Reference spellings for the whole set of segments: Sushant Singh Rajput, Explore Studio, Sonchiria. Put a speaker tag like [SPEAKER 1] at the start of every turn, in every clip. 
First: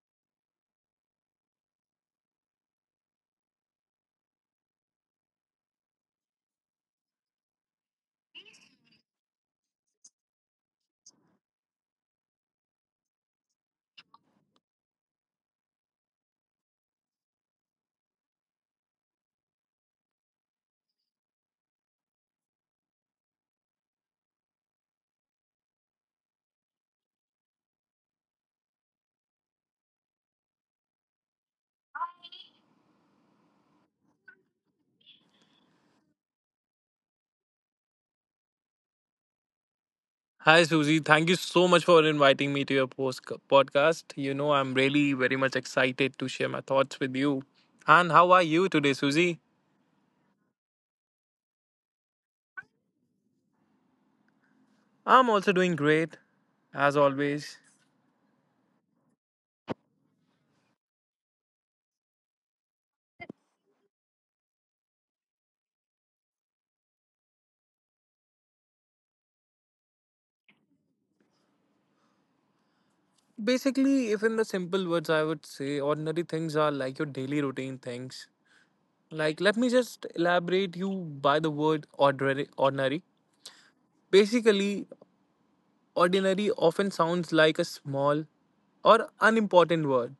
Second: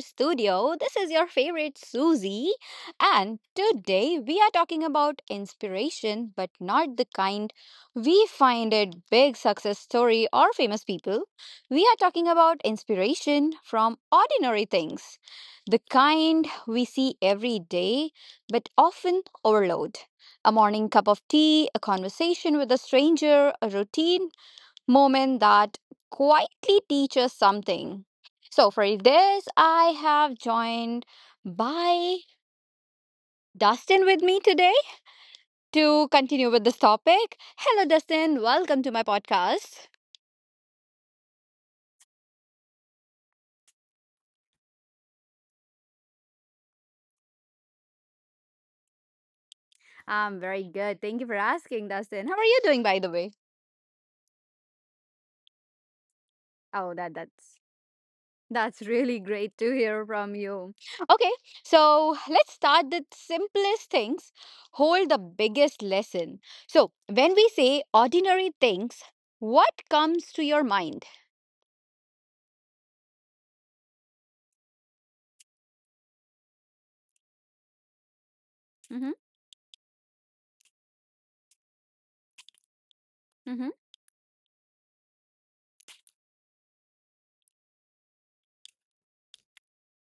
[SPEAKER 1] Studio. This is your favorite Susie, and today we are talking about inspiration, but not the kind we find at big success story or famous people. We are talking about inspiration from ordinary things, the kind we see every day, but often overload. A morning cup of tea, a conversation with a stranger, a routine moment that quietly teaches something. So, for this, I have joined by Dustin with me today to continue with this topic. Hello, Dustin. Welcome to my podcast.
[SPEAKER 2] Hi, Susie. Thank you so much for inviting me to your podcast. You know, I'm really very much excited to share my thoughts with you. And how are you today, Susie?
[SPEAKER 1] I'm very good. Thank you for asking, Dustin. How are you doing, by the way?
[SPEAKER 2] I'm also doing great,
[SPEAKER 1] Oh,
[SPEAKER 2] as
[SPEAKER 1] that
[SPEAKER 2] always.
[SPEAKER 1] that's That's really great to hear from you. Okay, so let's start with simplest things, hold the biggest lesson. So, when we say ordinary things, what comes to your mind?
[SPEAKER 2] Basically, if in the simple words, I would say ordinary things are like your daily routine things.
[SPEAKER 1] Mm-hmm.
[SPEAKER 2] Like, let me just elaborate you by the word ordinary.
[SPEAKER 1] Mm-hmm.
[SPEAKER 2] Basically, ordinary often sounds like a small or unimportant word,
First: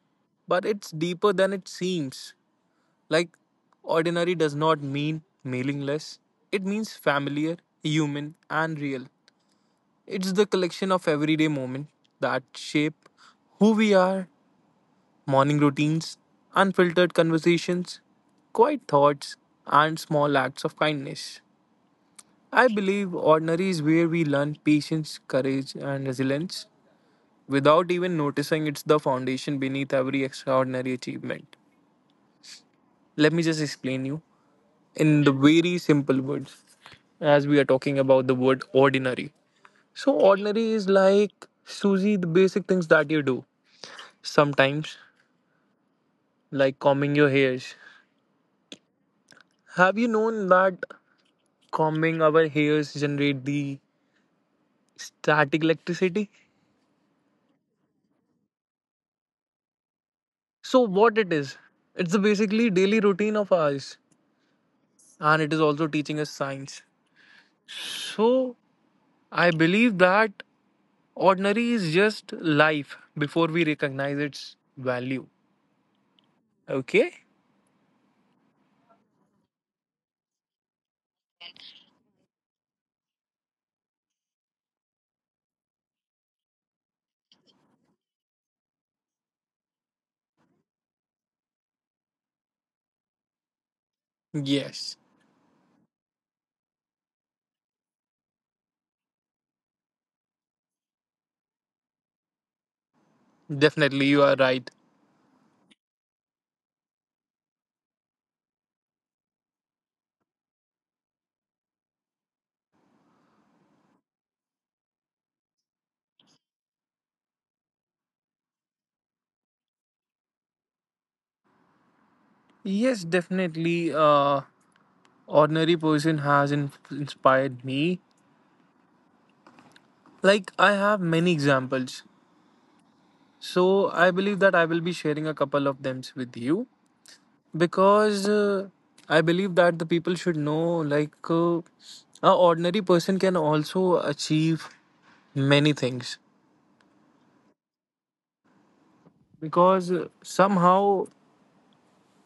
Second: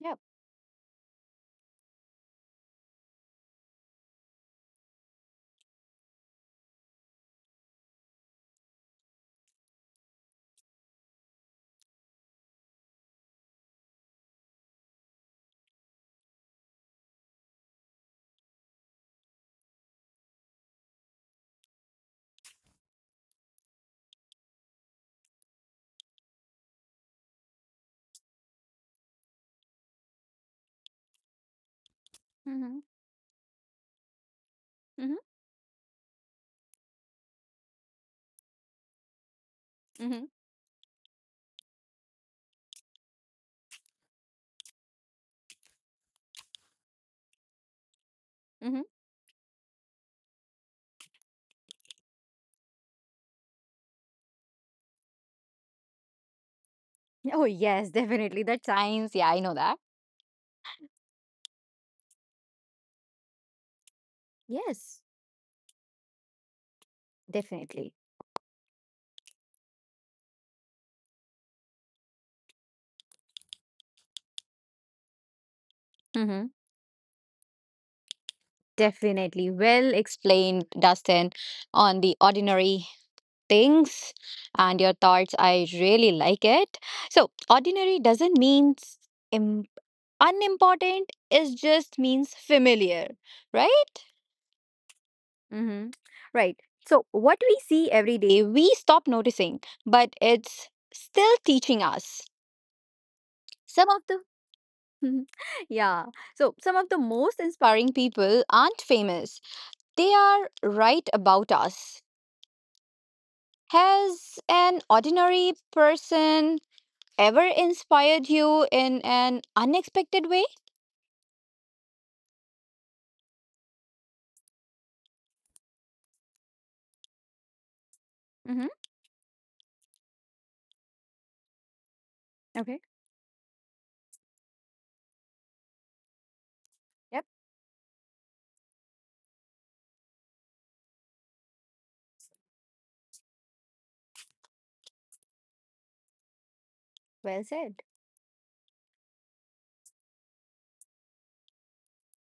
[SPEAKER 1] Yeah.
[SPEAKER 2] but it's deeper than it seems. Like, ordinary does not mean meaningless, it means familiar, human, and real. It's the collection of everyday moments that shape who we are, morning routines, unfiltered conversations, quiet thoughts, and small acts of kindness. I believe ordinary is where we learn patience, courage, and resilience. Without even noticing, it's the foundation beneath every extraordinary achievement.
[SPEAKER 1] Mm-hmm.
[SPEAKER 2] Let me just explain you. In
[SPEAKER 1] Mm-hmm.
[SPEAKER 2] the very simple words, as we are talking about the word ordinary, so
[SPEAKER 1] Mm-hmm.
[SPEAKER 2] ordinary is like, Susie, the basic things that you do sometimes, like combing your hairs.
[SPEAKER 1] Mm-hmm.
[SPEAKER 2] Have you known that combing our hairs generate the static electricity?
[SPEAKER 1] Oh, yes, definitely. That's science. Yeah, I know that.
[SPEAKER 2] So what it is, it's the basically daily routine of ours,
[SPEAKER 1] Yes,
[SPEAKER 2] and it is also teaching us science.
[SPEAKER 1] definitely.
[SPEAKER 2] So I believe that ordinary is just life before we recognize its value.
[SPEAKER 1] Hmm.
[SPEAKER 2] Okay.
[SPEAKER 1] Definitely. Well explained, Dustin, on the ordinary things and your thoughts. I really like it. So, ordinary doesn't mean Im- unimportant, it just means familiar, right?
[SPEAKER 2] Yes,
[SPEAKER 1] Mm-hmm. Right. So, what we see every day, we stop noticing, but it's still teaching us. some of
[SPEAKER 2] definitely, you are right.
[SPEAKER 1] the, yeah. So, some of the most inspiring people aren't famous, they are right about us. Has an ordinary person ever inspired you in an unexpected way?
[SPEAKER 2] Yes, definitely. Ordinary person has inspired me.
[SPEAKER 1] Mm-hmm.
[SPEAKER 2] Like I have many examples,
[SPEAKER 1] Okay.
[SPEAKER 2] so I believe that I will be sharing a couple of them with you
[SPEAKER 1] Yep.
[SPEAKER 2] because I believe that the people should know, like a ordinary person can also achieve many things,
[SPEAKER 1] Well said.
[SPEAKER 2] because somehow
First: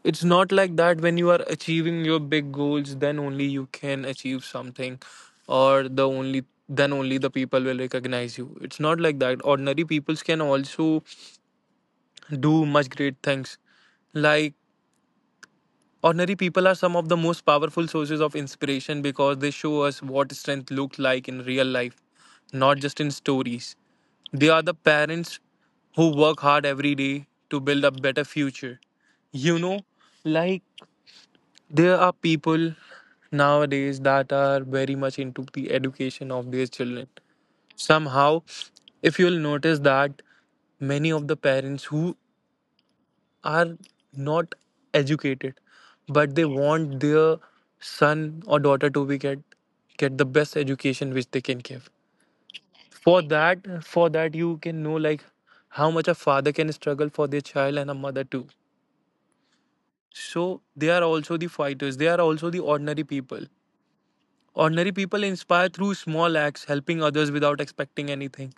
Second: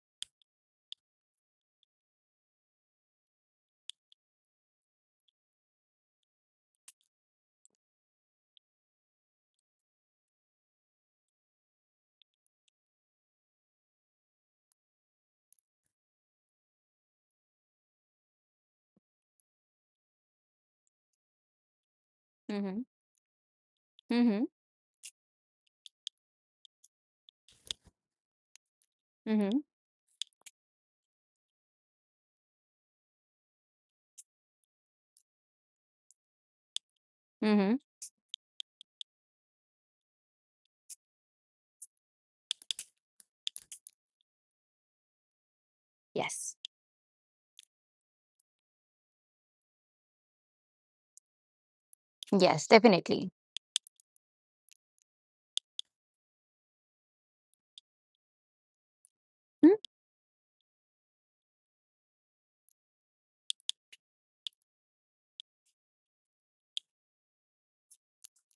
[SPEAKER 2] it's not like that when you are achieving your big goals then only you can achieve something, or the only, then only the people will recognize you. It's not like that ordinary peoples can also do much great things. Like, ordinary people are some of the most powerful sources of inspiration because they show us what strength looked like in real life, not
[SPEAKER 1] Mm-hmm.
[SPEAKER 2] just in stories.
[SPEAKER 1] Mm-hmm.
[SPEAKER 2] They are the parents who work hard every day to build a better future, you
[SPEAKER 1] Mm-hmm.
[SPEAKER 2] know. Like, there are people nowadays that are very much into the education of their children.
[SPEAKER 1] Mm-hmm.
[SPEAKER 2] Somehow, if you'll notice that many of the parents who are not educated but they
[SPEAKER 1] Yes.
[SPEAKER 2] want their son or daughter to be get the best education which they can give.
[SPEAKER 1] Yes,
[SPEAKER 2] For
[SPEAKER 1] definitely.
[SPEAKER 2] that, for that, you can know like how much a father can struggle for their child, and a mother too. So they are also the fighters, they are also the ordinary people. Ordinary people inspire through small acts, helping others without expecting anything,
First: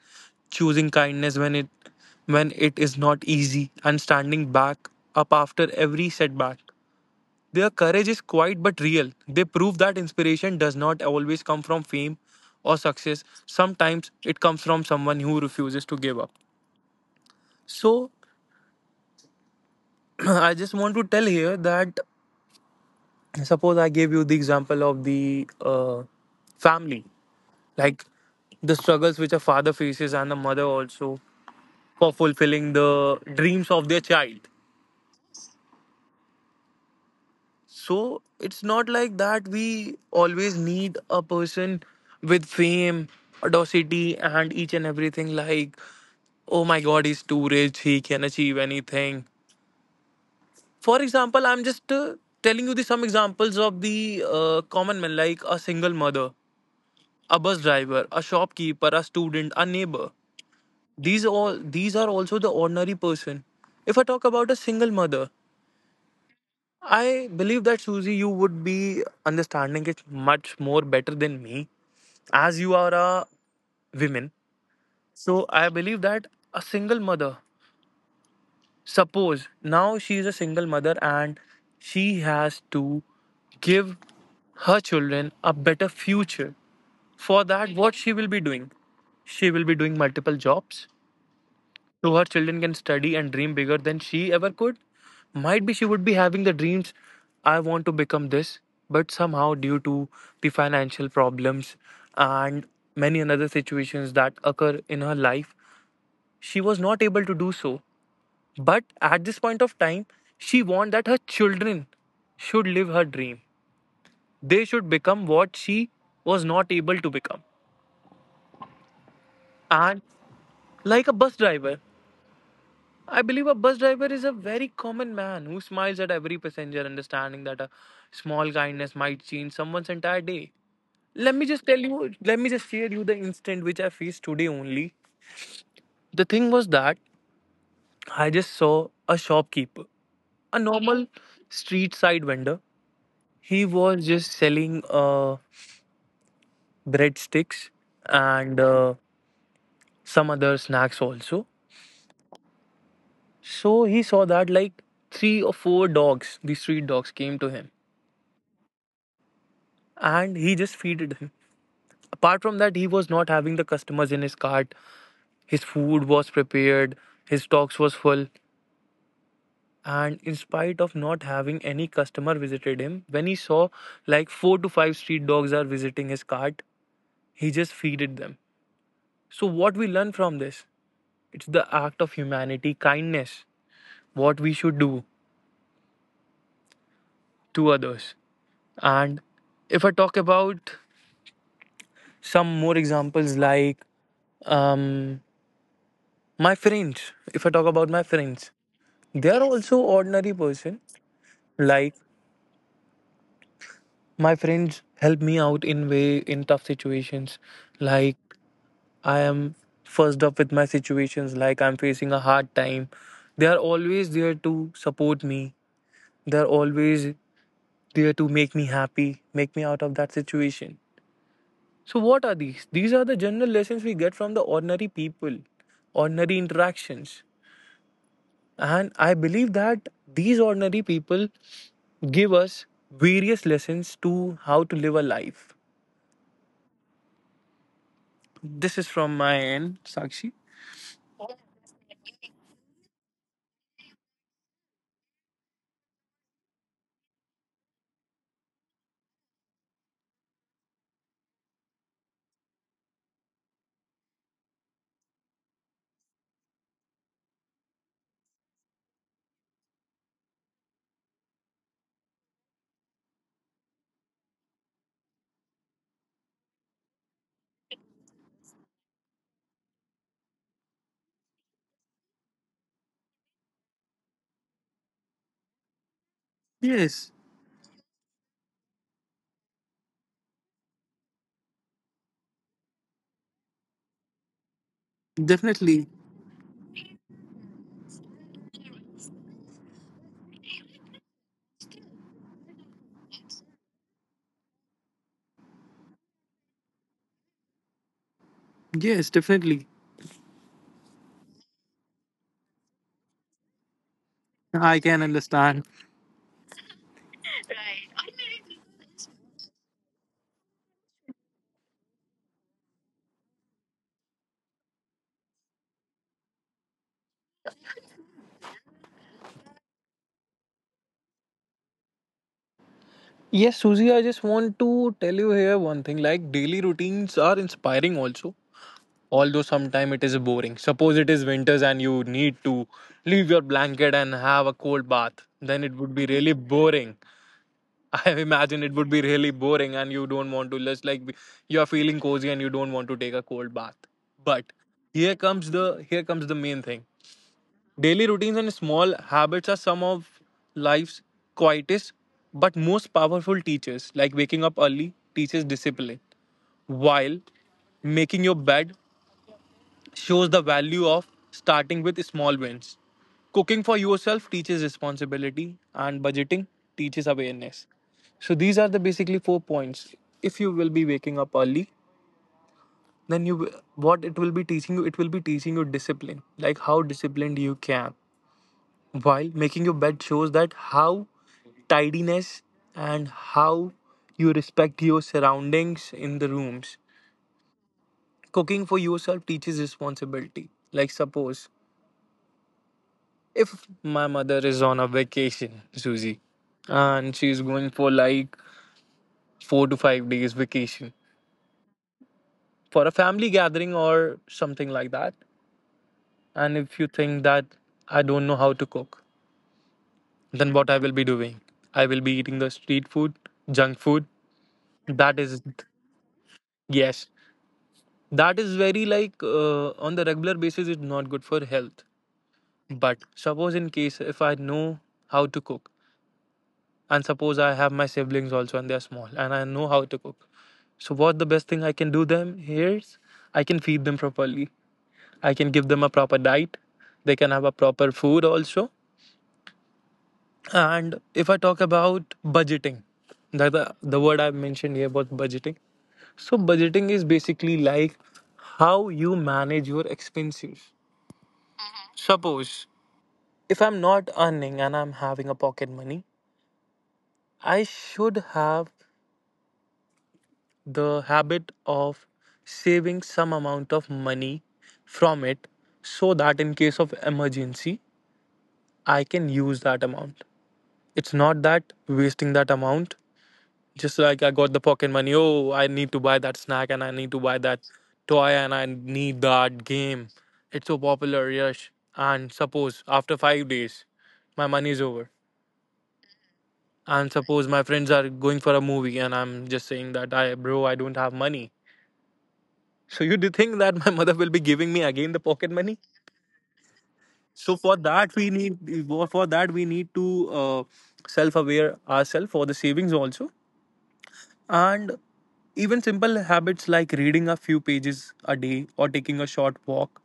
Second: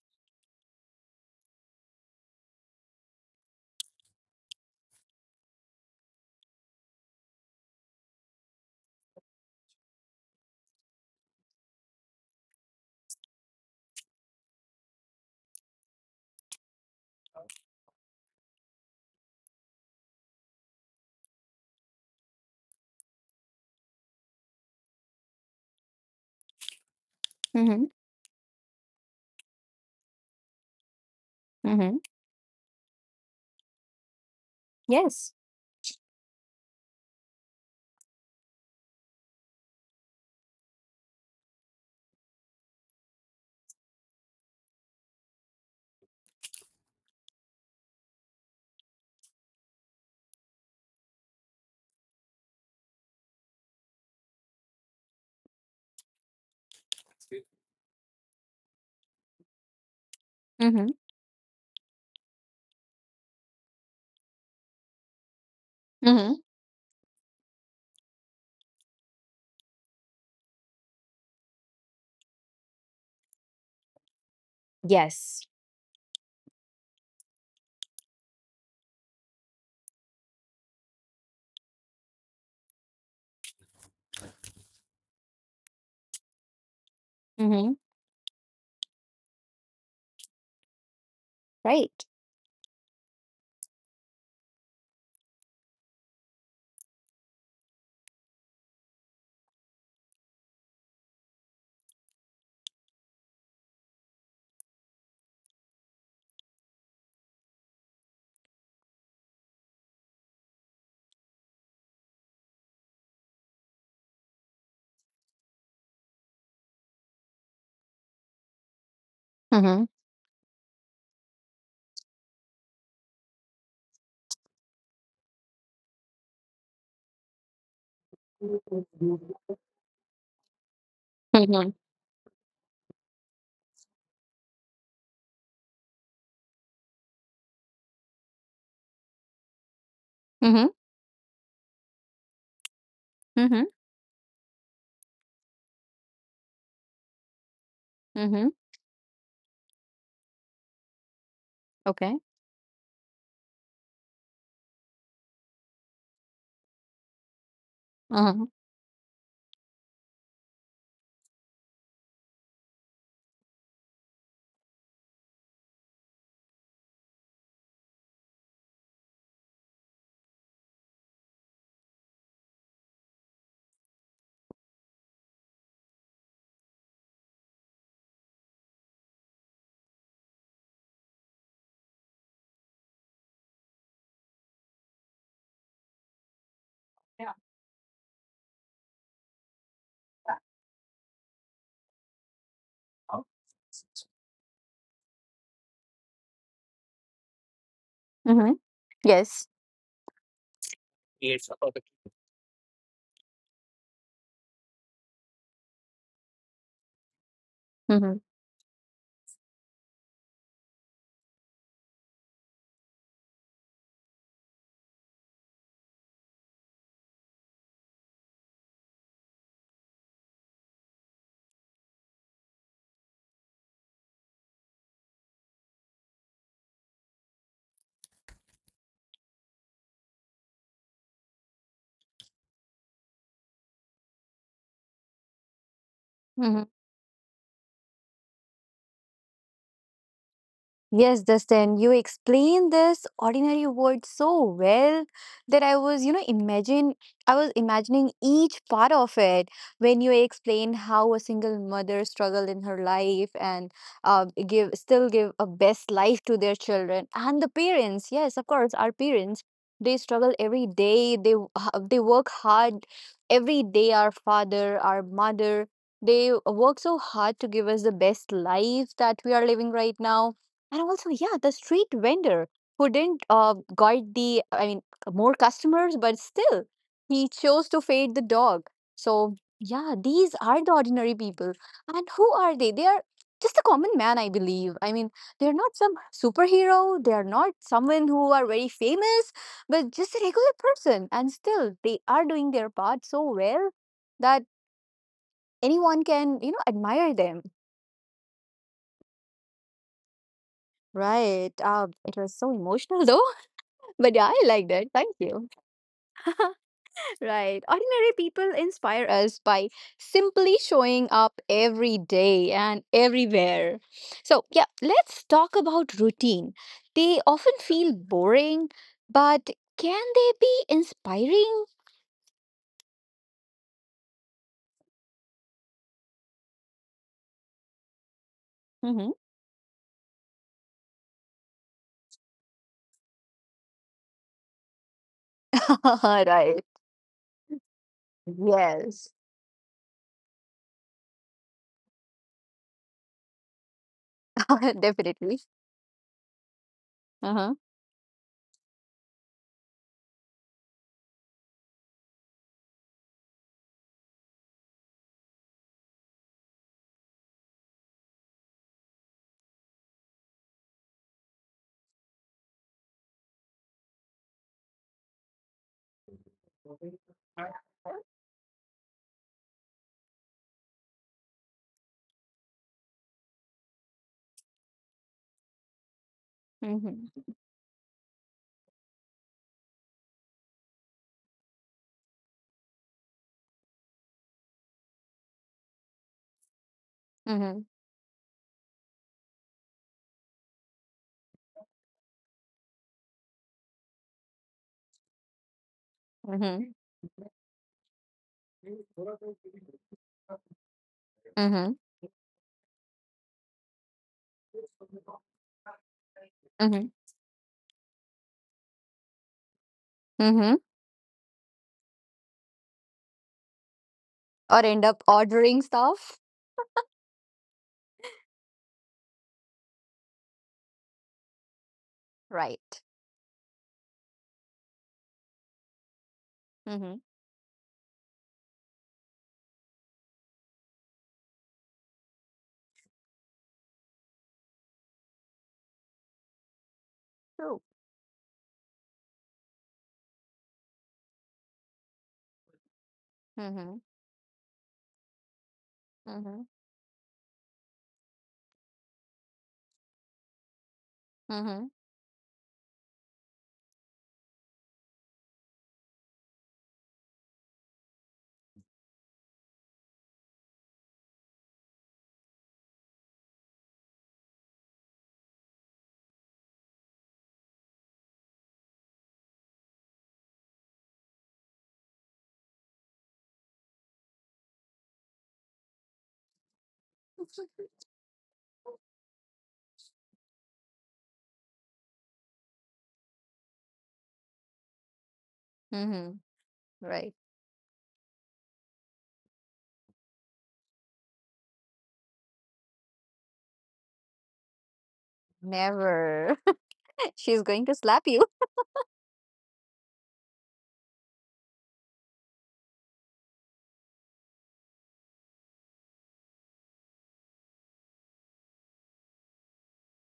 [SPEAKER 2] choosing kindness when it is not easy, and standing back up after every setback. Their courage is quiet but real. They prove that inspiration does not always come from fame or success. Sometimes it comes from someone who refuses to give up. So I just want to tell here that suppose I gave you the example of the family.
[SPEAKER 1] Mm-hmm.
[SPEAKER 2] Like, the struggles which a father faces, and a mother also,
[SPEAKER 1] Mm-hmm.
[SPEAKER 2] for fulfilling the dreams of their child.
[SPEAKER 1] Yes.
[SPEAKER 2] So it's not like that we always need a person with fame, audacity and each and everything, like, oh my god, he's too rich, he can achieve anything. For example, I'm just telling you the some examples of the common men, like a single mother, a bus driver, a shopkeeper, a student, a neighbor.
[SPEAKER 1] Mm-hmm.
[SPEAKER 2] These all, these are also the ordinary person. If I talk about a single mother,
[SPEAKER 1] Mm-hmm.
[SPEAKER 2] I believe that, Susie, you would be understanding it much more better than me, as you are a woman. So
[SPEAKER 1] Yes.
[SPEAKER 2] I believe that a single mother, suppose now she is a single mother and she has to give her children a better future. For that,
[SPEAKER 1] Mm-hmm.
[SPEAKER 2] what she will be doing? She will be doing multiple jobs,
[SPEAKER 1] Right.
[SPEAKER 2] to her children can study and dream bigger than she ever could. Might be she would be having the dreams, I want to become this, but somehow due to the financial problems and many another situations that occur in her life, she was not able to do so. But at this point of time, she wants that her children should live her dream. They should become what she was not able to become.
[SPEAKER 1] Mm-hmm.
[SPEAKER 2] And like a bus driver, I believe a bus driver is a very common man who smiles at every passenger, understanding that a small kindness might change someone's entire day. Let me just
[SPEAKER 1] Mm-hmm.
[SPEAKER 2] tell you, let me just share you the instant which I faced today only. The thing was that I just saw a shopkeeper, a
[SPEAKER 1] Mm-hmm.
[SPEAKER 2] normal street side vendor. He
[SPEAKER 1] Mm-hmm.
[SPEAKER 2] was just selling breadsticks
[SPEAKER 1] Mm-hmm.
[SPEAKER 2] and some other snacks also.
[SPEAKER 1] Okay.
[SPEAKER 2] So he saw that like 3 or 4 dogs, the street dogs, came to him,
[SPEAKER 1] Mm-hmm.
[SPEAKER 2] and he just feeded him. Apart from that, he was not having the customers in his cart. His food was prepared, his stocks was full, and in spite of not having any customer visited him, when he saw like 4 to 5 street dogs are visiting his cart, he just feeded them. So what we learn from this? It's the act of humanity, kindness, what we should do to others. And if I talk about some more examples, like um, my friends, if I talk about my friends,
[SPEAKER 1] Mm-hmm.
[SPEAKER 2] they are
[SPEAKER 1] Yes.
[SPEAKER 2] also ordinary person.
[SPEAKER 1] Yes.
[SPEAKER 2] Like, my friends help me out in way in tough situations.
[SPEAKER 1] Mm-hmm.
[SPEAKER 2] Like, I am first up with my situations, like I'm facing a hard time, they are always there to support me, they are always there to make me happy, make me out of that situation. So what are these? These are the general lessons we get from the ordinary people, ordinary interactions. And I believe that these ordinary people give us various lessons to how to live a life.
[SPEAKER 1] Mm-hmm.
[SPEAKER 2] This is from my end, Sakshi.
[SPEAKER 1] Yes, Dustin, you explained this ordinary word so well that I was, you know, imagine I was imagining each part of it when you explained how a single mother struggled in her life and give still give a best life to their children and the parents. Yes, of course, our parents they struggle every day. They work hard every day. Our father, our mother, they work so hard to give us the best life that we are living right now and also, yeah, the street vendor who didn't guide, I mean, more customers, but still,
[SPEAKER 2] Yes,
[SPEAKER 1] he chose to feed the dog. So, yeah, these are the ordinary people. And who are they? They are just a common man, I believe. I mean, they're not
[SPEAKER 2] definitely.
[SPEAKER 1] some superhero, they are not someone who are very famous, but just a regular person. And still, they are doing their part so well that anyone can, admire them.
[SPEAKER 2] Yes, definitely.
[SPEAKER 1] Right. It was so emotional, though. But yeah, I like
[SPEAKER 2] I
[SPEAKER 1] that.
[SPEAKER 2] can
[SPEAKER 1] Thank you.
[SPEAKER 2] understand.
[SPEAKER 1] Right. Ordinary people inspire us by simply showing up every day and everywhere. So, yeah, let's talk about routine. They often feel boring, but can they be inspiring?
[SPEAKER 2] Yes, Susie. I just want to tell you here one thing, like daily routines are inspiring also.
[SPEAKER 1] Hmm.
[SPEAKER 2] Although sometimes it is boring. Suppose it is winters and you need to leave your blanket and have a cold bath, then it would be really
[SPEAKER 1] Right.
[SPEAKER 2] boring. I imagine it would be
[SPEAKER 1] Yes.
[SPEAKER 2] really boring and you don't want to just like, you are feeling cozy and you don't want to take a cold bath. But here
[SPEAKER 1] Definitely.
[SPEAKER 2] comes the here comes the main thing.
[SPEAKER 1] Uh-huh.
[SPEAKER 2] Daily routines and small habits are some of life's quietest but most powerful teachers. Like waking up early teaches discipline, while making your bed shows the value of starting with small wins. Cooking for yourself teaches responsibility, and budgeting teaches awareness. So these are the basically 4 points. If you will be waking up early, then you will, what it will be teaching you, it will be teaching you discipline, like how
[SPEAKER 1] Mm-hmm.
[SPEAKER 2] disciplined you can. While making your bed shows that how tidiness and how you respect your surroundings in the rooms.
[SPEAKER 1] Mm-hmm.
[SPEAKER 2] Cooking for yourself teaches responsibility. Like, suppose if my mother is on a vacation, Susie,
[SPEAKER 1] Mm-hmm.
[SPEAKER 2] and she's going for like 4 to 5 days vacation
[SPEAKER 1] Mm-hmm.
[SPEAKER 2] for a family gathering or something like that, and if you
[SPEAKER 1] Mm-hmm.
[SPEAKER 2] think that I don't know how to cook, then
[SPEAKER 1] Mm-hmm.
[SPEAKER 2] what I will be doing? I will be eating the street food, junk food.
[SPEAKER 1] Or end up
[SPEAKER 2] That is,
[SPEAKER 1] ordering stuff.
[SPEAKER 2] yes, that is very like on the regular basis, it's not good for health.
[SPEAKER 1] Right.
[SPEAKER 2] But suppose in case if I know how to cook,
[SPEAKER 1] Mm-hmm.
[SPEAKER 2] and suppose I have my siblings also and they're small and I know how to cook, so what the best thing I can do them here is I can feed them properly, I can give them a proper diet, they can have a
[SPEAKER 1] True.
[SPEAKER 2] proper food also. And if I talk about budgeting, the, the,
[SPEAKER 1] Mm-hmm.
[SPEAKER 2] the word I have mentioned here was budgeting. So
[SPEAKER 1] Mhm.
[SPEAKER 2] budgeting is basically like how you manage your expenses.
[SPEAKER 1] Mhm.
[SPEAKER 2] Suppose if I'm not earning and I'm having a pocket money, I should have the habit of saving some amount of money from it, so that in case of emergency I can use that amount. It's not that wasting that amount, just like I got the pocket money, oh I need to buy that snack and I need to buy that toy and I need that game, it's so popular, yes. And suppose after 5 days my money is over,
[SPEAKER 1] Mhm.
[SPEAKER 2] and
[SPEAKER 1] Right.
[SPEAKER 2] suppose my friends are going for a movie and I'm just saying that, I bro, I don't have money. So you do think that my mother will be giving me again the pocket money?
[SPEAKER 1] Never. She's
[SPEAKER 2] So
[SPEAKER 1] going
[SPEAKER 2] for
[SPEAKER 1] to slap
[SPEAKER 2] that
[SPEAKER 1] you.
[SPEAKER 2] we need, for that we need to self-aware ourselves for the savings also, and even simple habits like reading a few pages a day or taking a short walk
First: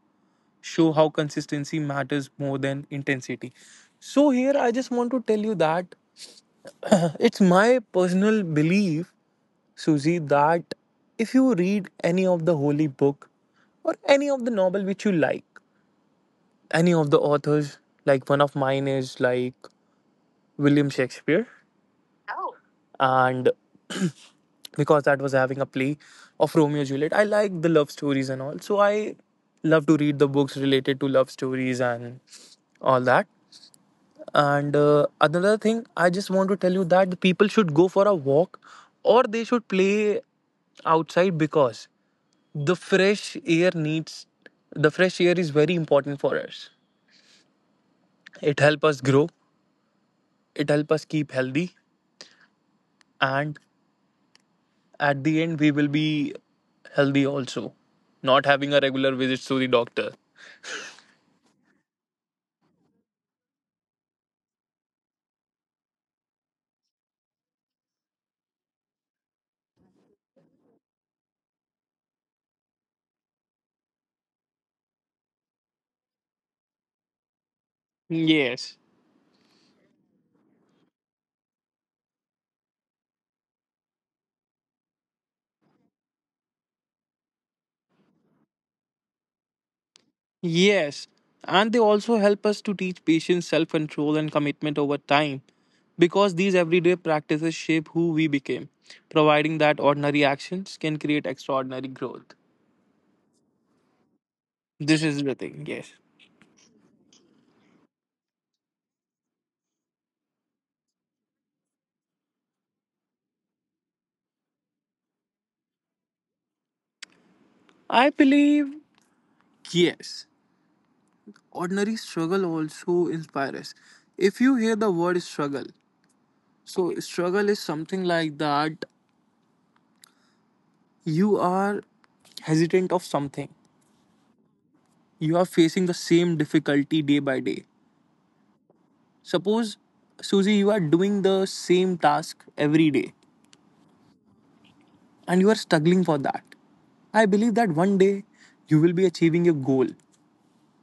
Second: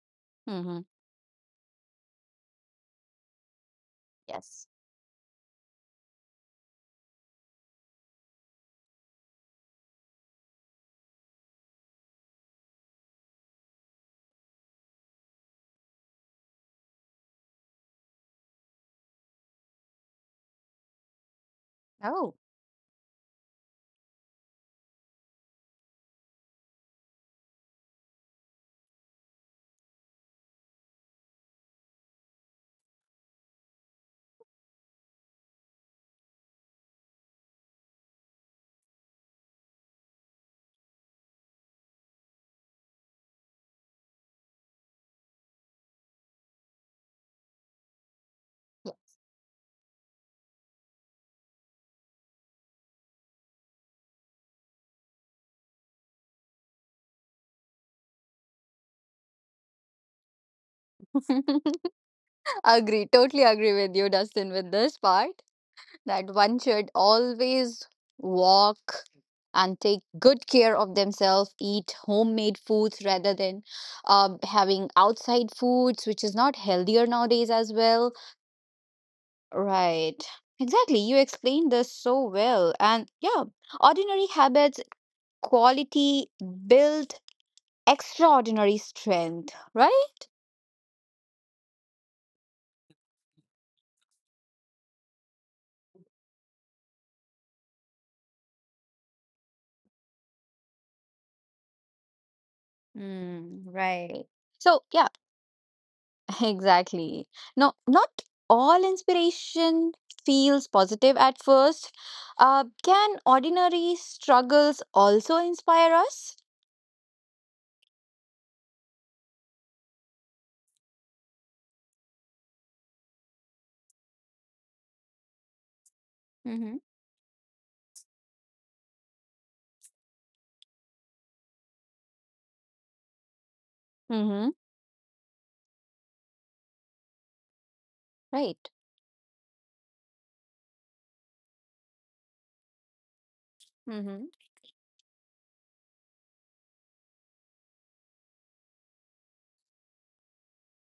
[SPEAKER 1] Mhm.
[SPEAKER 2] show how consistency matters more than intensity. So here
[SPEAKER 1] Yes.
[SPEAKER 2] I just want to tell you that it's my personal belief, Susie, that if you read any of the holy book or any of the novel which you like, any of the authors, like one of mine is like William Shakespeare.
[SPEAKER 1] Oh.
[SPEAKER 2] And because that was having a play of Romeo and Juliet, I like the love stories and all, so I love to read the books related to love stories and all that. And another thing I just want to tell you that the people should go for a walk or they should play outside, because the fresh air needs the fresh air is very important for us. It helps
[SPEAKER 1] Yes.
[SPEAKER 2] us grow, it help us keep healthy, and at the end we will be healthy also, not having a regular visits to the doctor.
[SPEAKER 1] Agree. Totally agree with you, Dustin, with this part that one should always walk and take good care of themselves, eat homemade foods rather than having outside foods, which is not healthier nowadays as well.
[SPEAKER 2] Yes.
[SPEAKER 1] Right. Exactly. You explained this so well. And yeah, ordinary habits, quality build extraordinary strength, right?
[SPEAKER 2] Yes. And they also help us to teach patients self control and commitment over time, because these everyday practices shape who we became, providing that ordinary actions can create extraordinary growth.
[SPEAKER 1] Mm, right. So,
[SPEAKER 2] This
[SPEAKER 1] yeah,
[SPEAKER 2] is the thing, yes.
[SPEAKER 1] exactly. No, not all inspiration feels positive at first. Can ordinary struggles also inspire us?
[SPEAKER 2] I believe, yes, ordinary struggle also inspires us. If you hear the word struggle,
[SPEAKER 1] Mm-hmm.
[SPEAKER 2] so struggle is something like that. You are hesitant of something.
[SPEAKER 1] Mm-hmm.
[SPEAKER 2] You are facing the same difficulty day by day.
[SPEAKER 1] Right.
[SPEAKER 2] Suppose, Susie, you are doing the same task every day
[SPEAKER 1] Mm-hmm.
[SPEAKER 2] and you are struggling for that. I believe that one day you will be achieving your goal.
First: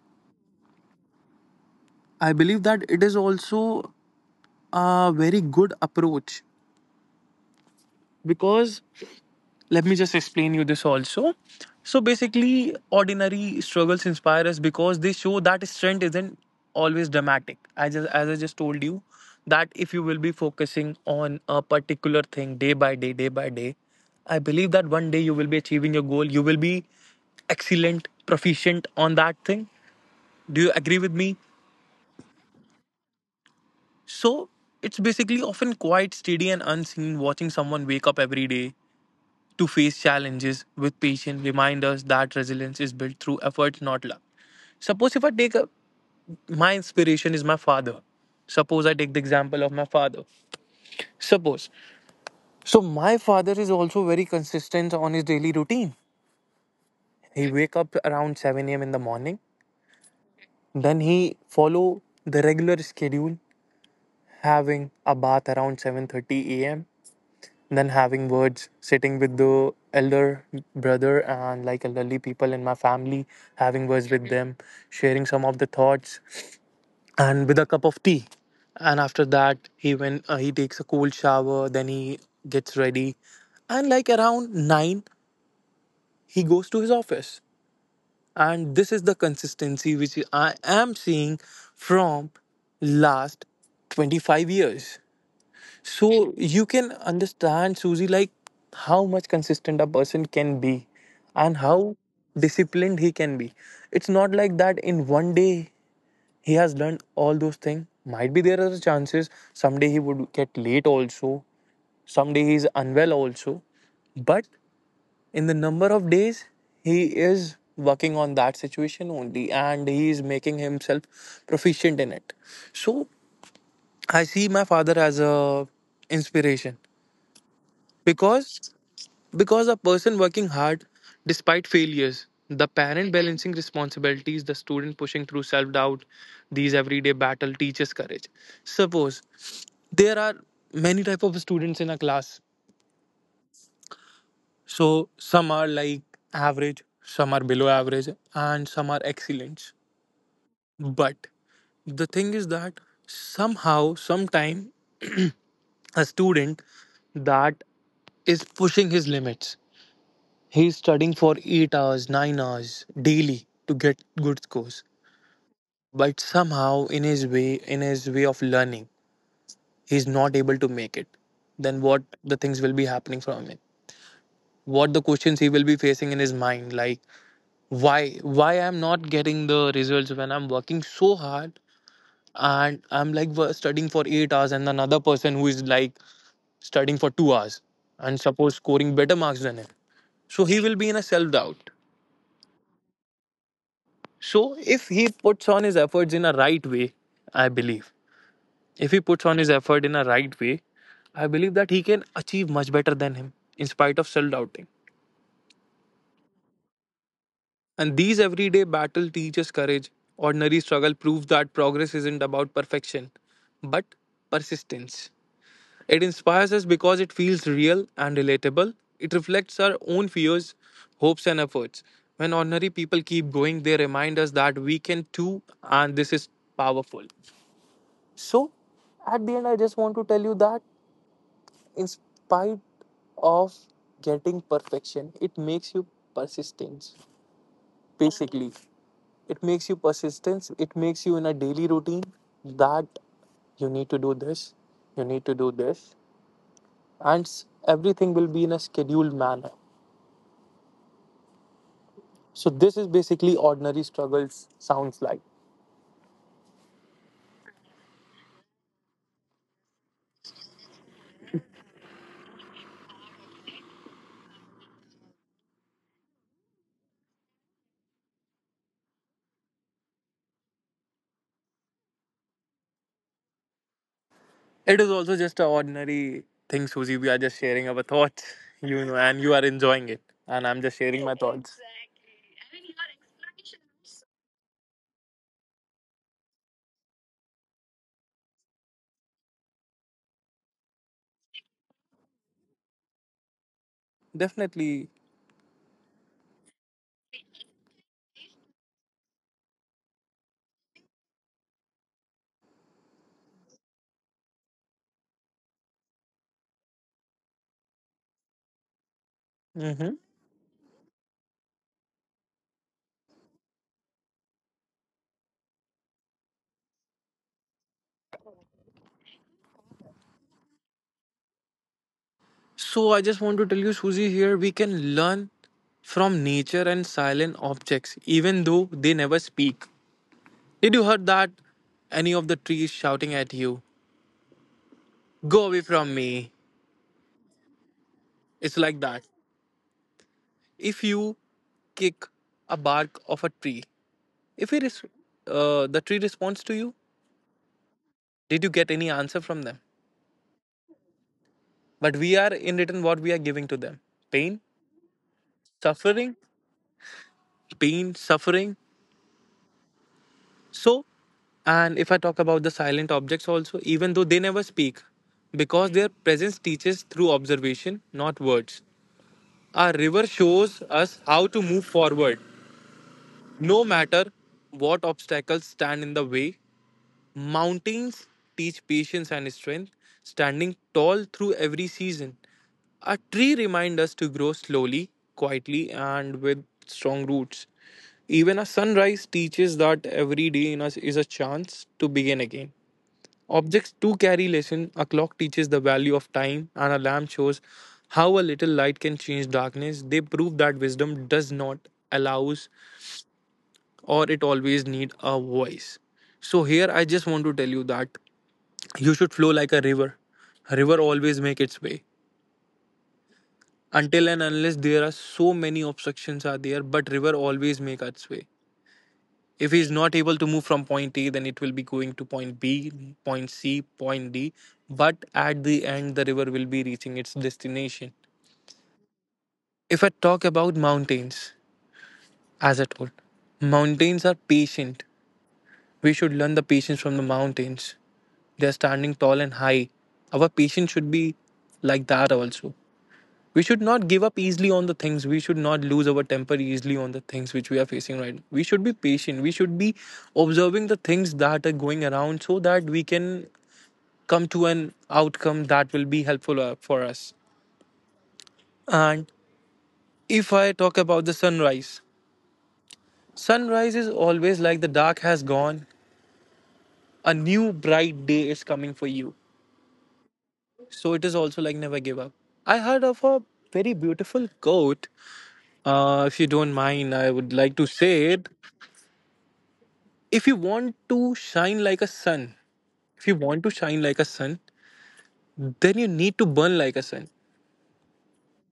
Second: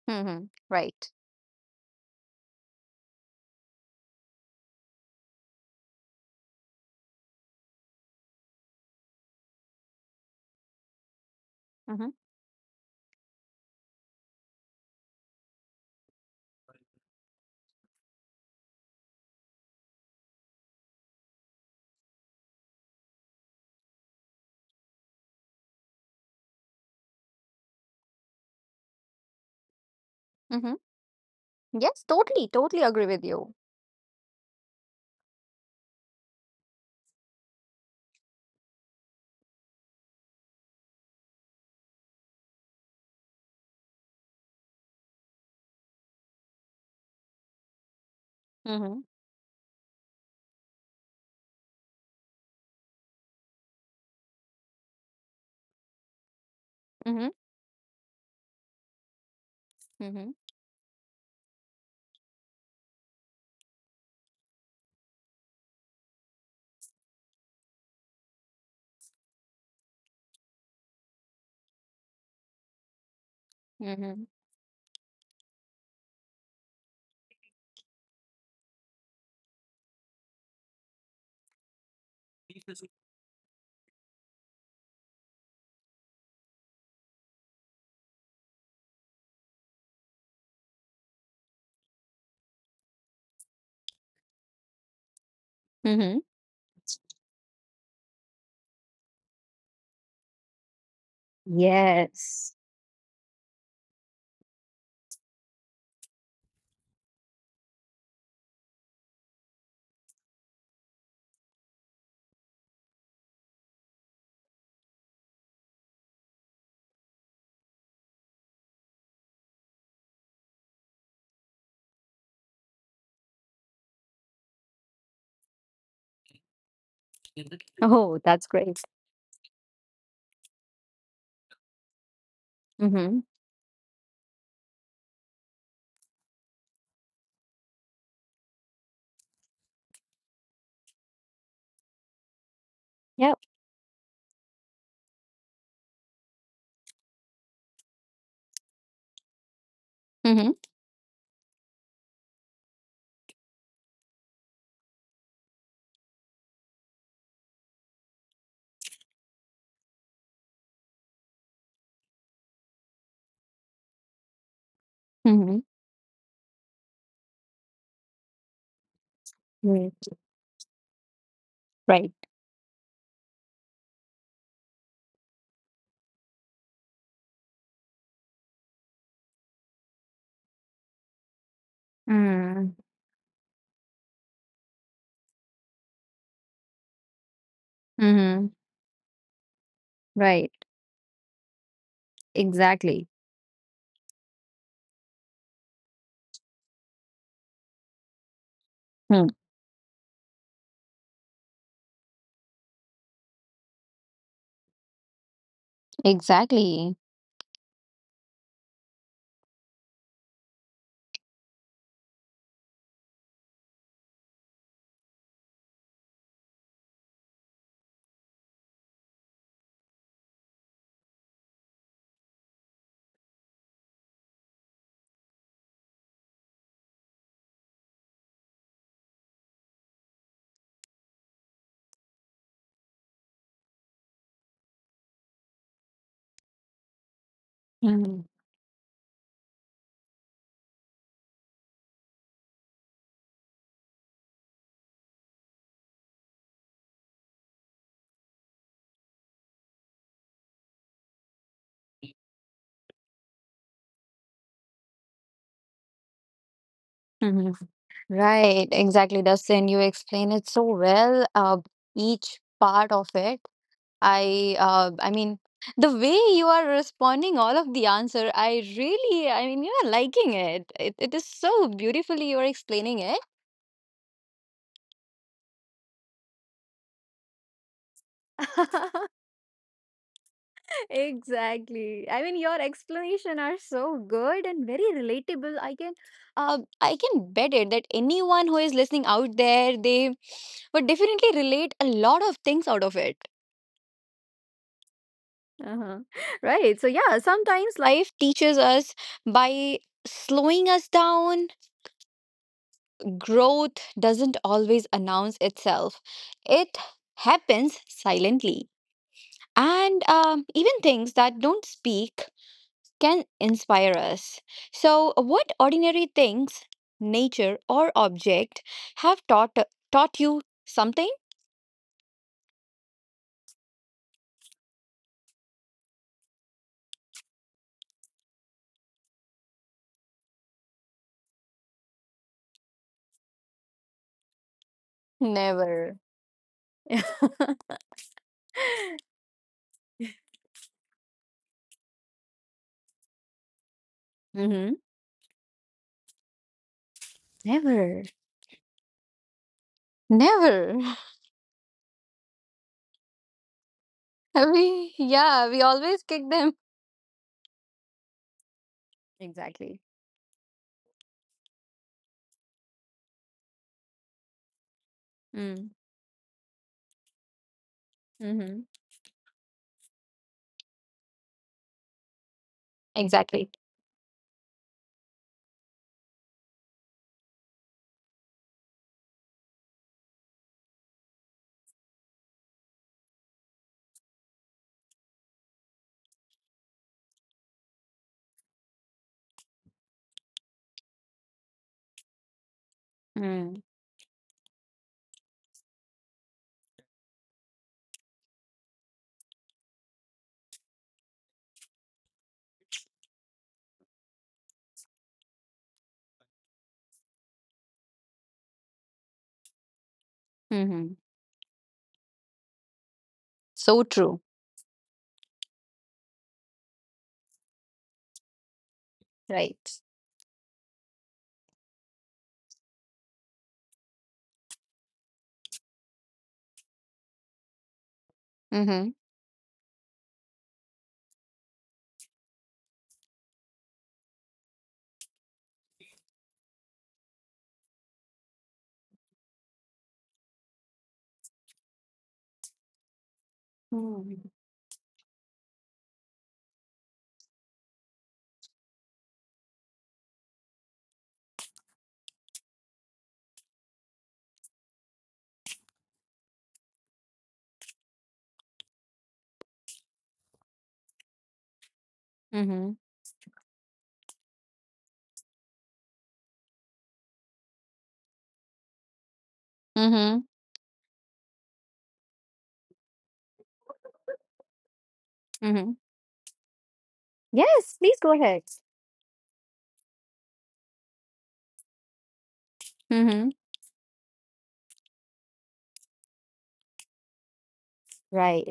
[SPEAKER 1] Mm-hmm. Right.
[SPEAKER 2] I believe that it is also a very good approach, because let me just explain you this also. So
[SPEAKER 1] Mm-hmm.
[SPEAKER 2] basically ordinary struggles inspire us because they show that strength isn't always dramatic. I just As I just told you, that if you will be focusing on a particular thing day by day day by day, I believe that one day you will be achieving your goal. You will be excellent proficient on that thing. Do you
[SPEAKER 1] Mm-hmm.
[SPEAKER 2] agree with me?
[SPEAKER 1] Yes, totally, totally agree with you.
[SPEAKER 2] So it's basically often quite steady and unseen. Watching someone wake up every day to face challenges with patience remind us that resilience is built through effort, not luck. Suppose if I take a, my inspiration is my father. Suppose I
[SPEAKER 1] Mhm.
[SPEAKER 2] take the example of my father. Suppose. So my father is also very consistent on his daily routine.
[SPEAKER 1] Mhm.
[SPEAKER 2] He wake up around 7 a.m. in the morning.
[SPEAKER 1] Mhm.
[SPEAKER 2] Then he follow the regular schedule, having a bath around 7:30 a.m. Then having words, sitting with the elder brother and like elderly people in my family, having words
[SPEAKER 1] Mhm.
[SPEAKER 2] with them, sharing some of the thoughts, and with a cup of tea. And after that, he went. He takes a cold shower. Then he gets ready, and like around nine, he goes to his office. And this is the consistency which I am seeing from last 25 years.
[SPEAKER 1] Mhm.
[SPEAKER 2] So you can understand, Susie, like how much consistent a person can be and how
[SPEAKER 1] Yes.
[SPEAKER 2] disciplined he can be. It's not like that in one day he has learned all those things. Might be there are chances someday he would get late also, someday he is unwell also. But in the number of days he is working on that situation only, and he is making himself proficient in it. So I see my father as a inspiration,
[SPEAKER 1] Oh, that's
[SPEAKER 2] because
[SPEAKER 1] great.
[SPEAKER 2] because a person working hard despite failures, the parent
[SPEAKER 1] Mhm.
[SPEAKER 2] balancing responsibilities, the student pushing through self doubt, these everyday battle teaches courage. Suppose there are many type of students in a class.
[SPEAKER 1] Yep.
[SPEAKER 2] So some are like average, some are below average, and some are excellent.
[SPEAKER 1] Mhm.
[SPEAKER 2] But the thing is that somehow sometime a student that is pushing his limits. He's studying for 8 hours, 9 hours daily to get good scores.
[SPEAKER 1] Mhm.
[SPEAKER 2] But somehow in his way of learning, he's
[SPEAKER 1] Right.
[SPEAKER 2] not able to make it. Then what
[SPEAKER 1] Right.
[SPEAKER 2] the things will be happening from it? What the questions he will be facing in his mind, like why I'm not getting the results when I'm working so hard,
[SPEAKER 1] Mm.
[SPEAKER 2] and I'm like studying for 8 hours, and another person who is like studying for 2 hours and
[SPEAKER 1] Mhm.
[SPEAKER 2] suppose scoring better marks than him. So
[SPEAKER 1] Right.
[SPEAKER 2] he will be in a self doubt.
[SPEAKER 1] Exactly.
[SPEAKER 2] So if he puts on his efforts in a right way, I believe, if he puts
[SPEAKER 1] Hmm.
[SPEAKER 2] on his effort in a right way, I believe that he can achieve much better than him in spite of self-doubting.
[SPEAKER 1] Exactly.
[SPEAKER 2] And these everyday battle teaches courage. Ordinary struggle proves that progress isn't about perfection, but persistence. It inspires us because it feels real and relatable. It reflects our own fears, hopes, and efforts. When ordinary people keep going, they remind us that we can too, and this is powerful. So, at the end, I just want to tell you that in spite of getting perfection, it makes you persistence.
[SPEAKER 1] Mhm.
[SPEAKER 2] Basically, it makes you persistence. It makes you in a daily routine that you need to do this, you need to do this, and everything will be in a scheduled manner. So, this is basically ordinary struggles sounds like.
[SPEAKER 1] Mhm. Right. Exactly, Dustin. You explain it so well. Each part of it. I mean, the way you are responding all of the answer I mean you're liking it. It is so beautifully you're explaining it.
[SPEAKER 2] It is also just a ordinary thing, Susie. We are just sharing our thoughts, and you are enjoying it. And I'm just sharing my thoughts.
[SPEAKER 1] Exactly. I mean, your explanation are so good and very relatable. I can bet it that anyone who is listening out there they would definitely relate a lot of things out of it.
[SPEAKER 2] Definitely.
[SPEAKER 1] Uh-huh. Right. So yeah, sometimes life teaches us by slowing us down. Growth doesn't always announce itself. It happens silently.
[SPEAKER 2] Hmm.
[SPEAKER 1] And even things that don't speak can inspire us. So, what ordinary things, nature or object, have taught you something?
[SPEAKER 2] So I just want to tell you, Susie, here we can learn from nature and silent objects, even though they never speak. Did you heard that? Any of the trees shouting at you, "Go away from
[SPEAKER 1] Never.
[SPEAKER 2] me!" It's like that. If you kick a bark of a tree, if it
[SPEAKER 1] Mm-hmm.
[SPEAKER 2] is the tree responds to you,
[SPEAKER 1] Never.
[SPEAKER 2] did you get any answer from them?
[SPEAKER 1] Never.
[SPEAKER 2] But we are in return what we are giving to them: pain,
[SPEAKER 1] we yeah, we always
[SPEAKER 2] suffering,
[SPEAKER 1] kick them.
[SPEAKER 2] pain, suffering.
[SPEAKER 1] Exactly.
[SPEAKER 2] So, and if I talk about the silent objects also, even though they never speak,
[SPEAKER 1] Mm.
[SPEAKER 2] because their presence teaches through observation, not words.
[SPEAKER 1] Mm-hmm.
[SPEAKER 2] Our river shows us how to move forward,
[SPEAKER 1] Exactly.
[SPEAKER 2] no matter what obstacles stand in the way. Mountains teach patience and strength, standing tall through every season. A tree reminds us to grow slowly, quietly, and with strong roots. Even a sunrise teaches that every day in us is a chance to begin again.
[SPEAKER 1] Mm.
[SPEAKER 2] Objects too carry lesson. A clock teaches the value of time, and a lamp shows how a little light can change darkness. They prove that wisdom does not allow or it always need a voice. So here I just want to tell you that you should flow like a river. A river
[SPEAKER 1] Mm-hmm.
[SPEAKER 2] always make its way.
[SPEAKER 1] So
[SPEAKER 2] Until
[SPEAKER 1] true.
[SPEAKER 2] and unless there are so many obstructions are there, but river always make its way. If he is
[SPEAKER 1] Right.
[SPEAKER 2] not able to move from point A, then it will be going to point B, point C, point D, but at the end the river will be reaching its destination.
[SPEAKER 1] Mm-hmm.
[SPEAKER 2] If I talk about mountains, as I told, mountains are patient. We should learn the patience from the mountains. They're standing tall and high. Our patience should be like that also. We should not give up
[SPEAKER 1] Mm.
[SPEAKER 2] easily on the things. We should not lose our temper easily on the things which we are facing right now. We should be patient. We should be observing the things that are going around, so that we can come to an outcome that will be helpful for us. And if I talk about the sunrise,
[SPEAKER 1] Mm-hmm.
[SPEAKER 2] sunrise is always like the dark has gone, a new bright day is coming for you.
[SPEAKER 1] Mm-hmm.
[SPEAKER 2] So it is also like never give up. I heard of a very beautiful quote.
[SPEAKER 1] Mm-hmm.
[SPEAKER 2] If you don't mind, I would like to
[SPEAKER 1] Yes, please
[SPEAKER 2] say
[SPEAKER 1] go
[SPEAKER 2] it.
[SPEAKER 1] ahead.
[SPEAKER 2] If you want to shine like a sun, if you
[SPEAKER 1] Mm-hmm.
[SPEAKER 2] want to shine like a sun, then you need to burn like a sun.
[SPEAKER 1] Right.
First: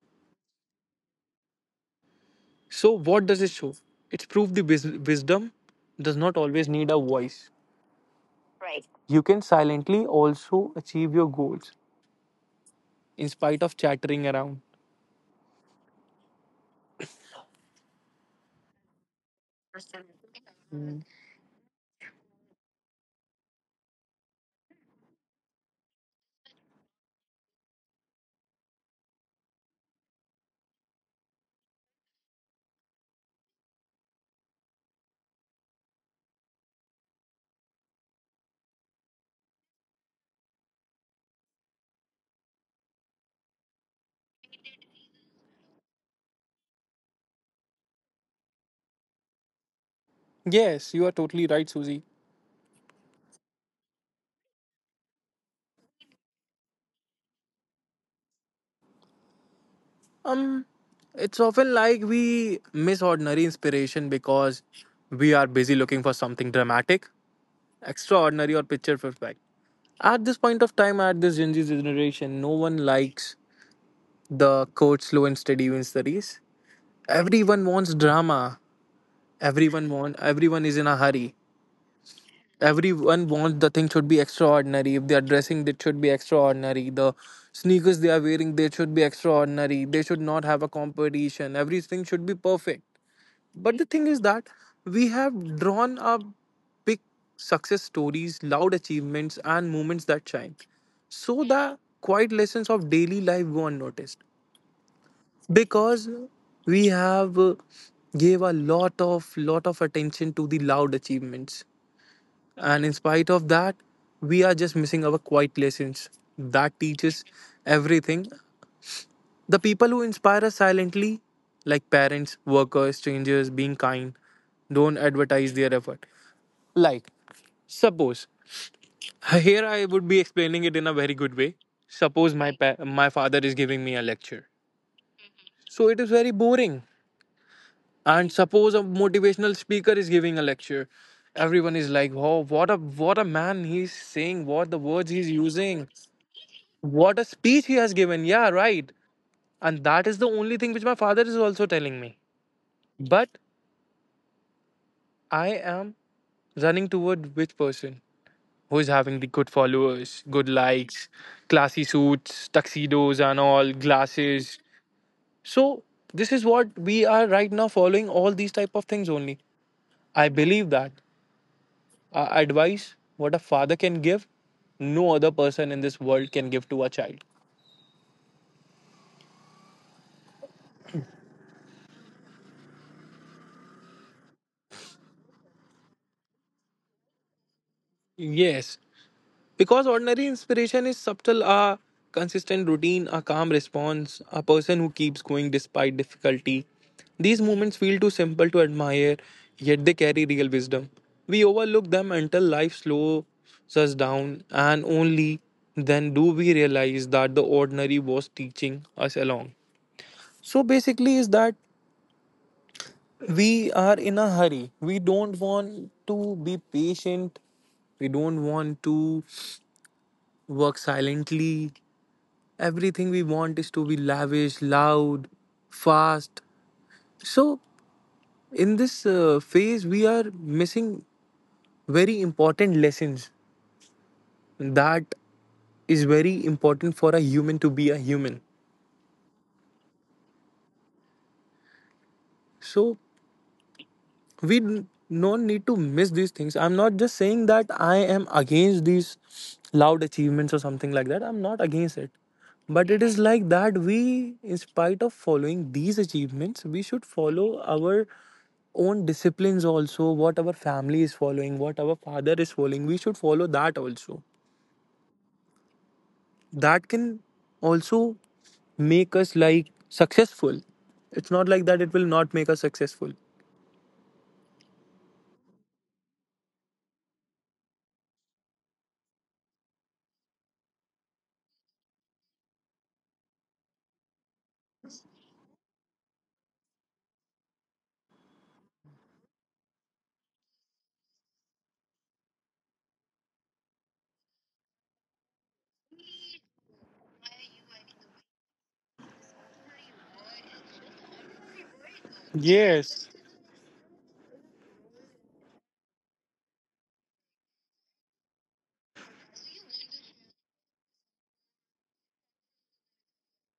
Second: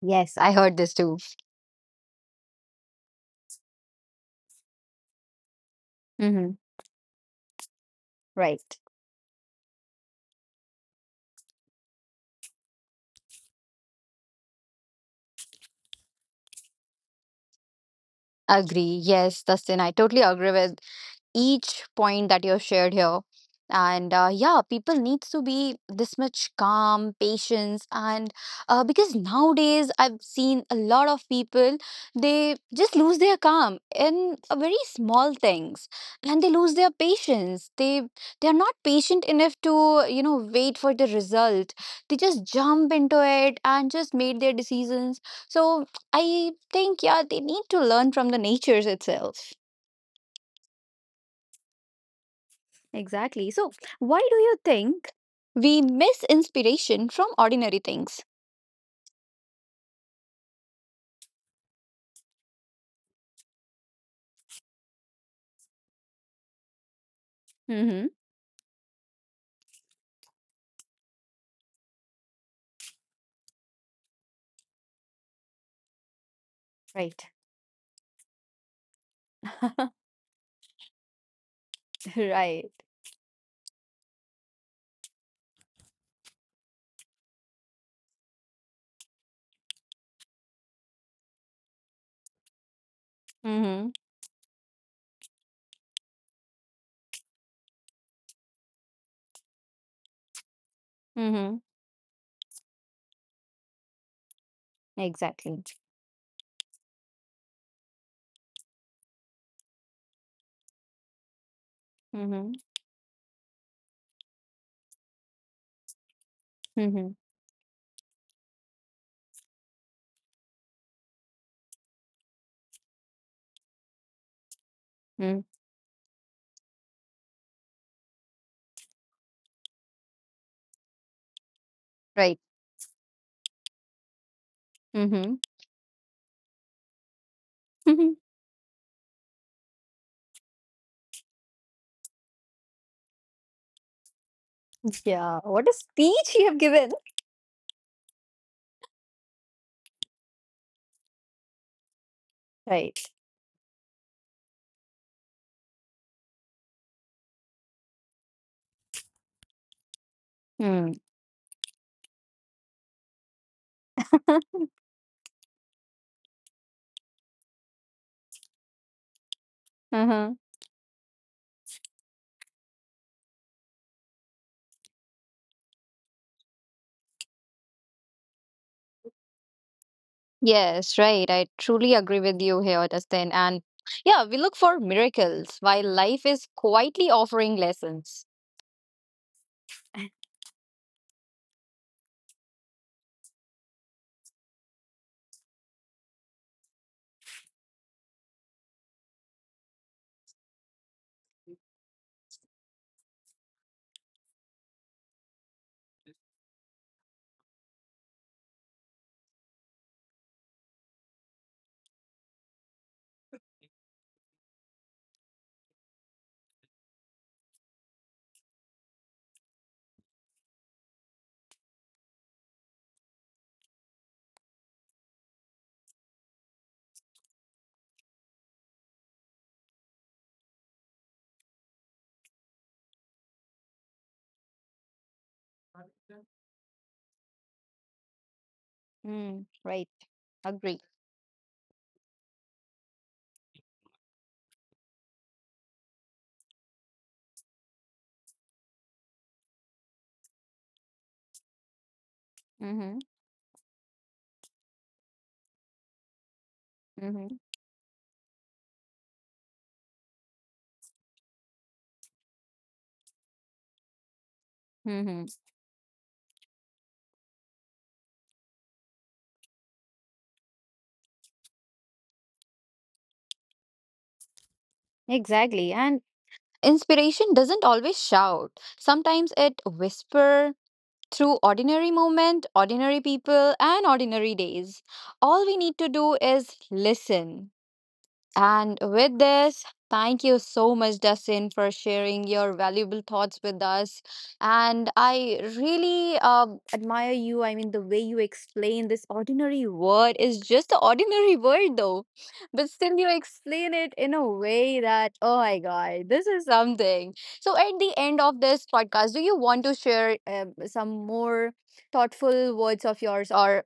[SPEAKER 1] Yes, I heard this too.
[SPEAKER 2] So what does it show? It's proof the wisdom does not
[SPEAKER 1] Mm-hmm.
[SPEAKER 2] always need a voice.
[SPEAKER 1] Right.
[SPEAKER 2] You can silently also achieve your goals in spite of chattering around.
[SPEAKER 1] Agree. Yes, Dustin, I totally agree with each point that you've shared here. And yeah, people needs to be this much calm, patience, and because nowadays I've seen a lot of people they just lose their calm in a very small things, and they lose their patience. They are not patient enough to wait for the result. They just jump into it and just made their decisions. So I think yeah, they need to learn from the natures itself.
[SPEAKER 2] Yes, you are totally right, Susie.
[SPEAKER 1] Exactly. So, why do you think we miss inspiration from ordinary things?
[SPEAKER 2] Um, it's often like we miss ordinary inspiration because we are busy looking for something dramatic,
[SPEAKER 1] Mm-hmm.
[SPEAKER 2] extraordinary, or picture perfect. At this point of time, at this Gen Z generation, no one likes the quote slow and steady wins the race.
[SPEAKER 1] Right.
[SPEAKER 2] Everyone wants drama. Everyone want. Everyone is in a hurry.
[SPEAKER 1] Right.
[SPEAKER 2] Everyone wants the thing should be extraordinary. If they are dressing, it should be extraordinary. The sneakers they are wearing, they should be extraordinary. They should not have a competition. Everything should be perfect. But the
[SPEAKER 1] Mm-hmm.
[SPEAKER 2] thing is that we have drawn up big success stories, loud achievements, and moments that shine. So
[SPEAKER 1] Mm-hmm.
[SPEAKER 2] the quiet lessons of daily life go unnoticed,
[SPEAKER 1] Exactly.
[SPEAKER 2] because we have gave a lot of attention to the loud achievements,
[SPEAKER 1] Mm-hmm.
[SPEAKER 2] and in spite of that, we are just missing our quiet lessons that
[SPEAKER 1] Mm-hmm.
[SPEAKER 2] teaches everything. The people who inspire us silently, like parents, workers, strangers, being kind, don't
[SPEAKER 1] Mm.
[SPEAKER 2] advertise their effort. Like, suppose here I would be explaining it in a very good way. Suppose
[SPEAKER 1] Right.
[SPEAKER 2] my father is giving me a lecture,
[SPEAKER 1] Mm-hmm.
[SPEAKER 2] so it is very boring. And suppose a motivational speaker is giving a lecture, everyone is like, "Oh, what a man he's saying! What the words he's
[SPEAKER 1] Yeah. What a
[SPEAKER 2] using!
[SPEAKER 1] speech you have given.
[SPEAKER 2] What a speech he has given!" Yeah, right. And that is the only thing which my father is also telling me.
[SPEAKER 1] Right.
[SPEAKER 2] But I am running toward which person who is having the good followers, good
[SPEAKER 1] Mm.
[SPEAKER 2] likes, classy suits, tuxedos, and all glasses. So this is what we are right now following, all these type of things only. I
[SPEAKER 1] Uh-huh.
[SPEAKER 2] believe that advice what a father can give, no other person in this world can give to a child.
[SPEAKER 1] Yes, right. I truly agree with you here, Dustin. And yeah, we look for miracles while life is quietly offering lessons.
[SPEAKER 2] Yes, because ordinary inspiration is subtle, a consistent routine, a calm response, a person who keeps going despite difficulty. These moments feel too simple to admire, yet they carry real wisdom. We overlook them until life slows us down, and only then do we realize that the ordinary was teaching us along. So basically, is that we are in a hurry. We don't want to be patient. We don't want to work silently. Everything we want is to be lavish, loud, fast. So, in this phase, we are missing very important lessons that is very important for a human to be a human.
[SPEAKER 1] Mm. Right. Agree.
[SPEAKER 2] So, not need to miss these things. I'm not just saying that I am against these loud achievements or something like that, I'm not against it, but
[SPEAKER 1] Mm-hmm.
[SPEAKER 2] it is like that we, in spite of following these achievements, we should
[SPEAKER 1] Mm-hmm.
[SPEAKER 2] follow our own disciplines also. What our family is following, what our father is following, we should follow that also.
[SPEAKER 1] Mm-hmm.
[SPEAKER 2] That can also make us like successful. It's not like that it will not make us successful.
[SPEAKER 1] Exactly. And inspiration doesn't always shout. Sometimes it whisper through ordinary moment, ordinary people and ordinary days. All we need to do is listen. And with this, thank you so much, Dustin, for sharing your valuable thoughts with us. And I really admire you. I mean, the way you explain this ordinary word is just an ordinary word, though. But still,
[SPEAKER 2] Yes.
[SPEAKER 1] you explain it in a way that, oh my God, this is something. So, at the end of this podcast, do you want to share some more thoughtful words of yours or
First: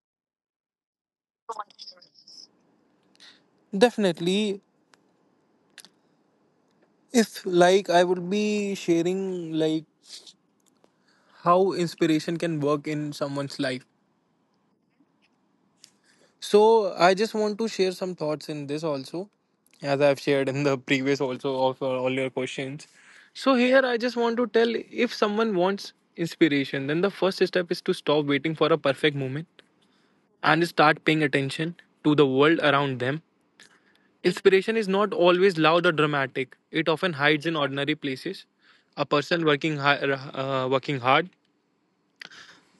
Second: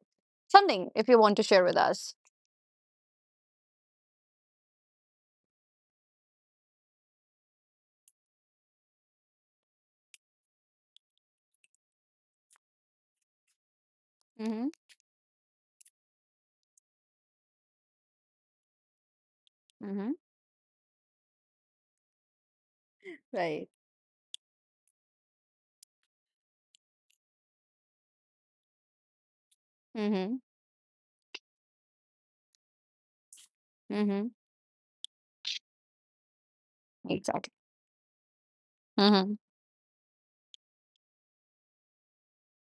[SPEAKER 1] something if you want to share with us?
[SPEAKER 2] Definitely. If like I would be sharing like how inspiration can work in someone's life.
[SPEAKER 1] Mm-hmm.
[SPEAKER 2] So I just want to share some thoughts in this also, as
[SPEAKER 1] Mm-hmm.
[SPEAKER 2] I've shared in the previous also of all your questions. So
[SPEAKER 1] Right.
[SPEAKER 2] here I just want to tell, if someone wants inspiration, then the first step is to stop waiting for a perfect moment
[SPEAKER 1] Mm-hmm.
[SPEAKER 2] and start paying attention to the world around them.
[SPEAKER 1] Mm-hmm.
[SPEAKER 2] Inspiration is not always loud or dramatic. It often hides in
[SPEAKER 1] Exactly.
[SPEAKER 2] ordinary places. A
[SPEAKER 1] Mm-hmm.
[SPEAKER 2] person working hi- working hard.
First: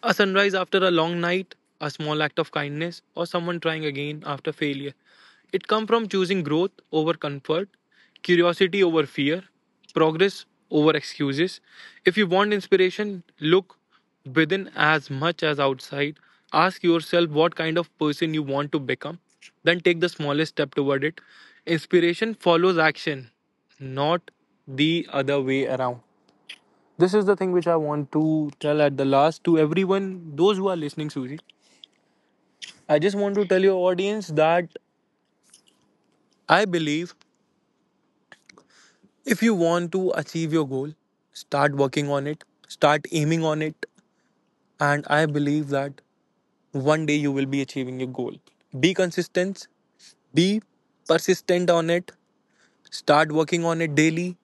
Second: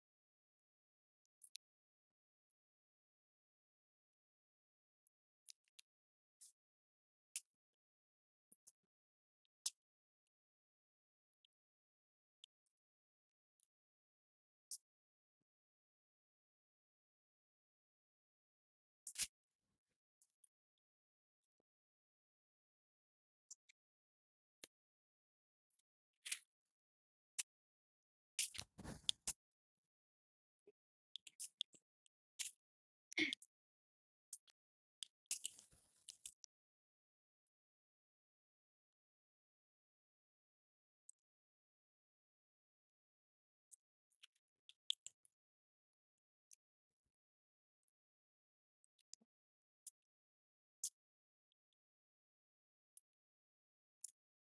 [SPEAKER 2] A sunrise after a long night, a small act of kindness, or someone trying again after failure. It comes from choosing growth over comfort, curiosity over fear, progress over excuses. If you want inspiration, look within as much as outside. Ask yourself what kind of person you want to become, then take the smallest step toward it. Inspiration follows action, not the other way around. This is the thing which I want to tell at the last to everyone, those who are listening, Suji. I just want to tell your audience that I believe, if you want to achieve your goal, start working on it, start aiming on it, and I believe that one day you will be achieving your goal. Be consistent, be persistent on it, start working on it daily,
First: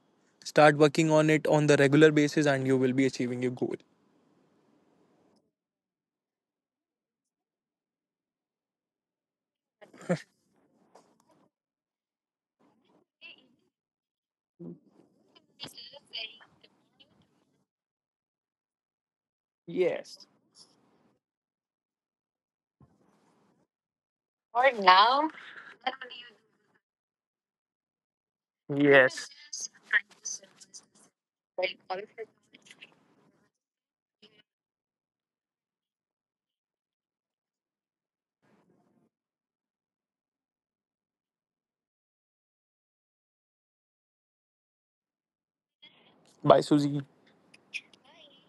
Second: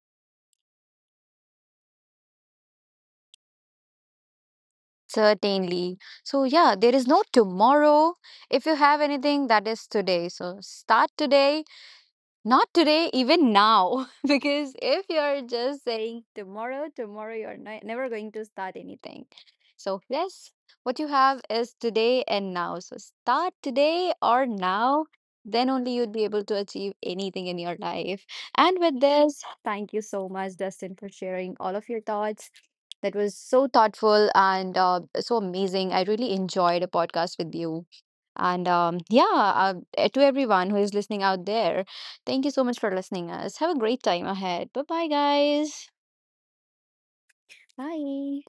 [SPEAKER 2] start working on it on the regular basis, and you will be achieving your goal.
[SPEAKER 1] Certainly. So, yeah, there is no tomorrow. If you have anything, that is today. So, start today. Not today, even now. Because if you're just saying tomorrow, tomorrow, you're never going to start anything. So,
[SPEAKER 2] Yes.
[SPEAKER 1] yes, what you have is today and now. So, start today or now, then only you'd be able to achieve anything in your life. And with
[SPEAKER 2] Yes.
[SPEAKER 1] this, thank you so much, Dustin, for sharing all of your thoughts. That was so thoughtful and so amazing. I really enjoyed a podcast with you. And yeah, to everyone who is listening out there, thank you so much for listening us. Have a great time ahead. Bye bye, guys.
[SPEAKER 2] Bye, Suji.
[SPEAKER 1] Bye.